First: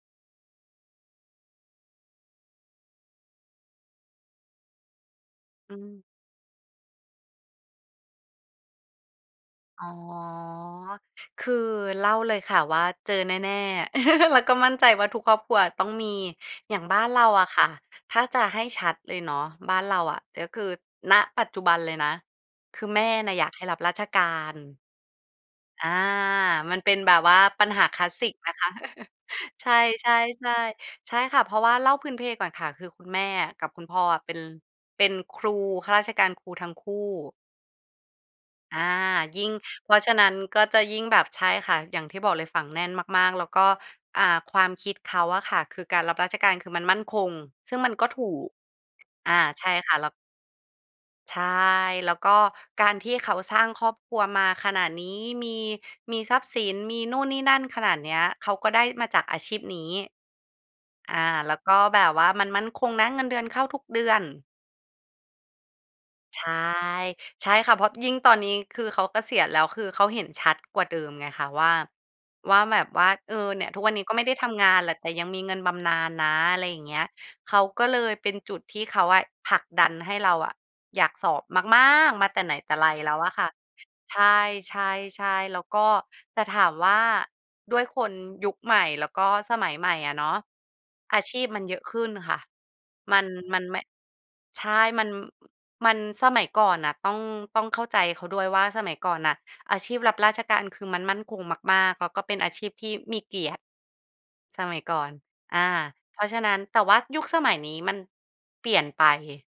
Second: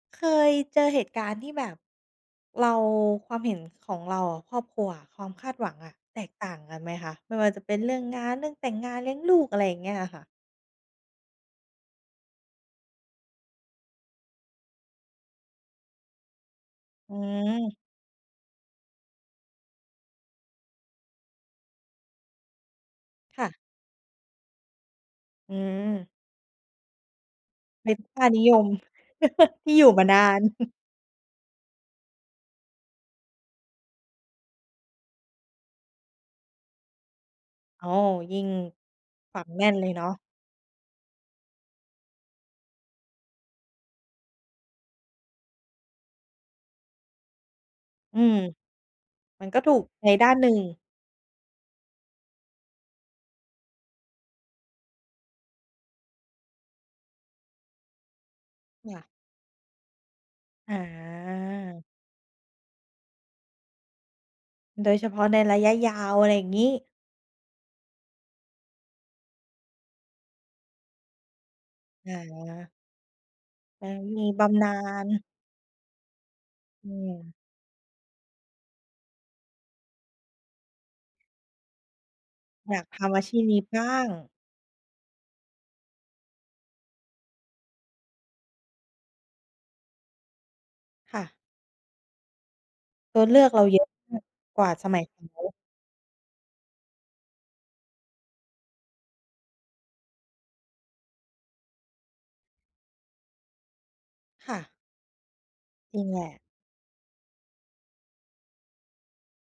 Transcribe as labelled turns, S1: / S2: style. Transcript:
S1: เคยเจอเหตุการณ์ที่แบบเรา ความเห็นของเรากับครอบครัว ความคาดหว
S2: อ
S1: ั
S2: ื
S1: งอะ
S2: ม
S1: แตกต่างกันไหมคะ? ไม่ว่าจะเป็นเรื่องงาน เรื่องแต่งงาน เลี้ยงลูก อะไรอย่า
S2: อ
S1: ง
S2: ๋
S1: เ
S2: อ
S1: งี้ยอะค่ะ
S2: คือเล่าเลยค่ะว่า เจอแน่ ๆ แล้วก็มั่นใจว่า ทุกครอบครัวต้องมี อย่างบ้าน
S1: อื
S2: เราอะค่ะ
S1: ม
S2: ถ้าจะให้ชัดเลยเนาะ บ้านเราอะ ก็คือ ณ ปัจจุบันเลยนะ คือแม่น่ะ
S1: ค
S2: อย
S1: ่
S2: าก
S1: ะ
S2: ให้รับราชการ
S1: อื
S2: อา
S1: ม
S2: มันเป็นแบบว่าปัญหา
S1: เป็
S2: ค
S1: น
S2: ลาส
S1: ค
S2: ส
S1: ่า
S2: ิก
S1: นิ
S2: น
S1: ย
S2: ะค
S1: ม
S2: ะ ใช
S1: ที่
S2: ่
S1: อยู่ มานา
S2: ๆ
S1: น
S2: ๆ ใช่ค่ะ เพราะว่าเล่าพื้นเพก่อนค่ะ คือคุณแม่อะ กับคุณพ่ออะ เป็น เป็นครู ข้าราชการครูทั้งคู่
S1: อ๋อ ยิ่ง
S2: อา
S1: ฝั
S2: ยิ
S1: ง
S2: ่ง
S1: แน่นเล
S2: เพ
S1: ย
S2: รา
S1: เน
S2: ะ
S1: า
S2: ฉ
S1: ะ
S2: ะนั้นก็จะยิ่งแบบ ใช่ค่ะ อย่างที่บอกเลยฝังแน่นมาก ๆ แล้วก็ อ่า ความคิดเขาอะค่ะ คือการรับราชการ คือมันมั่นคง ซึ่งมันก็
S1: อ
S2: ถ
S1: ื
S2: ู
S1: ม
S2: ก อา
S1: มันก็
S2: ใช
S1: ถ
S2: ่
S1: ูก
S2: ค่ะ แล
S1: ใ
S2: ้
S1: น
S2: ว
S1: ด้านหนึ่ง
S2: ใช่ แล้วก็การที่เขาสร้างครอบครัวมาขนาดนี้ มี มีทรัพย์สิน มีนู่นนี่นั่นขนาดเนี้ย เขาก็ได้
S1: ค่ะ
S2: มาจากอาชีพนี้
S1: อ
S2: อา แล้วก็
S1: า
S2: แบบว่า มันมั่นคงนะ เงินเดือนเข้าทุกเดือน
S1: โดยเฉพาะในระยะยาว อะไร
S2: ใ
S1: อย
S2: ช
S1: ่า
S2: ่
S1: งงี้
S2: ใช่ค่ะ เพราะยิ่งตอนนี้คือเขาเกษียณแล้ว คือเขาเห็นชัดกว่าเดิมไงคะว่า
S1: อ
S2: ว่า
S1: า
S2: แบบว่า เออ เนี่ย ทุก
S1: อา
S2: วันนี้ก็
S1: ม
S2: ไม่
S1: ี
S2: ได้
S1: บ
S2: ทำ
S1: ำ
S2: ง
S1: น
S2: า
S1: า
S2: นแหละ แต่
S1: ญ
S2: ยังมีเงินบำนาญนะ อะไรอย่าง
S1: อื
S2: เงี้ย
S1: ม
S2: เขาก็เลย เป็นจุดที่เขาอะ ผลักดันให้เราอะอยากสอบมาก ๆ มาแต่ไหนแต
S1: อ
S2: ่
S1: ยา
S2: ไ
S1: ก
S2: ร
S1: ท
S2: แล้
S1: ำ
S2: ว
S1: อา
S2: อ
S1: ช
S2: ะ
S1: ี
S2: ค
S1: พ
S2: ่ะ
S1: นี้บ้าง
S2: ใช่ ๆ ๆ แล้วก็ แต่ถามว่า ด้วยคนยุคใหม่ แล้วก็สมัยใหม่อะเนาะ
S1: ค
S2: อา
S1: ่ะ
S2: ชีพมันเยอะขึ้นค่ะ ม
S1: ต
S2: ั
S1: ัว
S2: น
S1: เลือก
S2: ม
S1: เ
S2: ั
S1: ร
S2: น
S1: า
S2: ไ
S1: เ
S2: ม
S1: ย
S2: ่
S1: อะมากก
S2: ใช
S1: ว่า
S2: ่
S1: สมั
S2: ม
S1: ย
S2: ัน
S1: ของเขา
S2: มันสมัยก่อนน่ะ ต้อง ต้องเข้าใจเขาด้วยว่า สมัยก่อนน่ะ อาชีพรับราชการ คือมันมั่นคงมาก ๆ แล้วก็เป็นอาชีพที่มีเกียรติ
S1: ค่
S2: ส
S1: ะ
S2: มัยก่อน อ่า
S1: จริง
S2: เ
S1: แ
S2: พ
S1: หล
S2: ราะ
S1: ะ
S2: ฉะนั้น แต่ว่ายุคสมัยนี้มันเปลี่ยนไป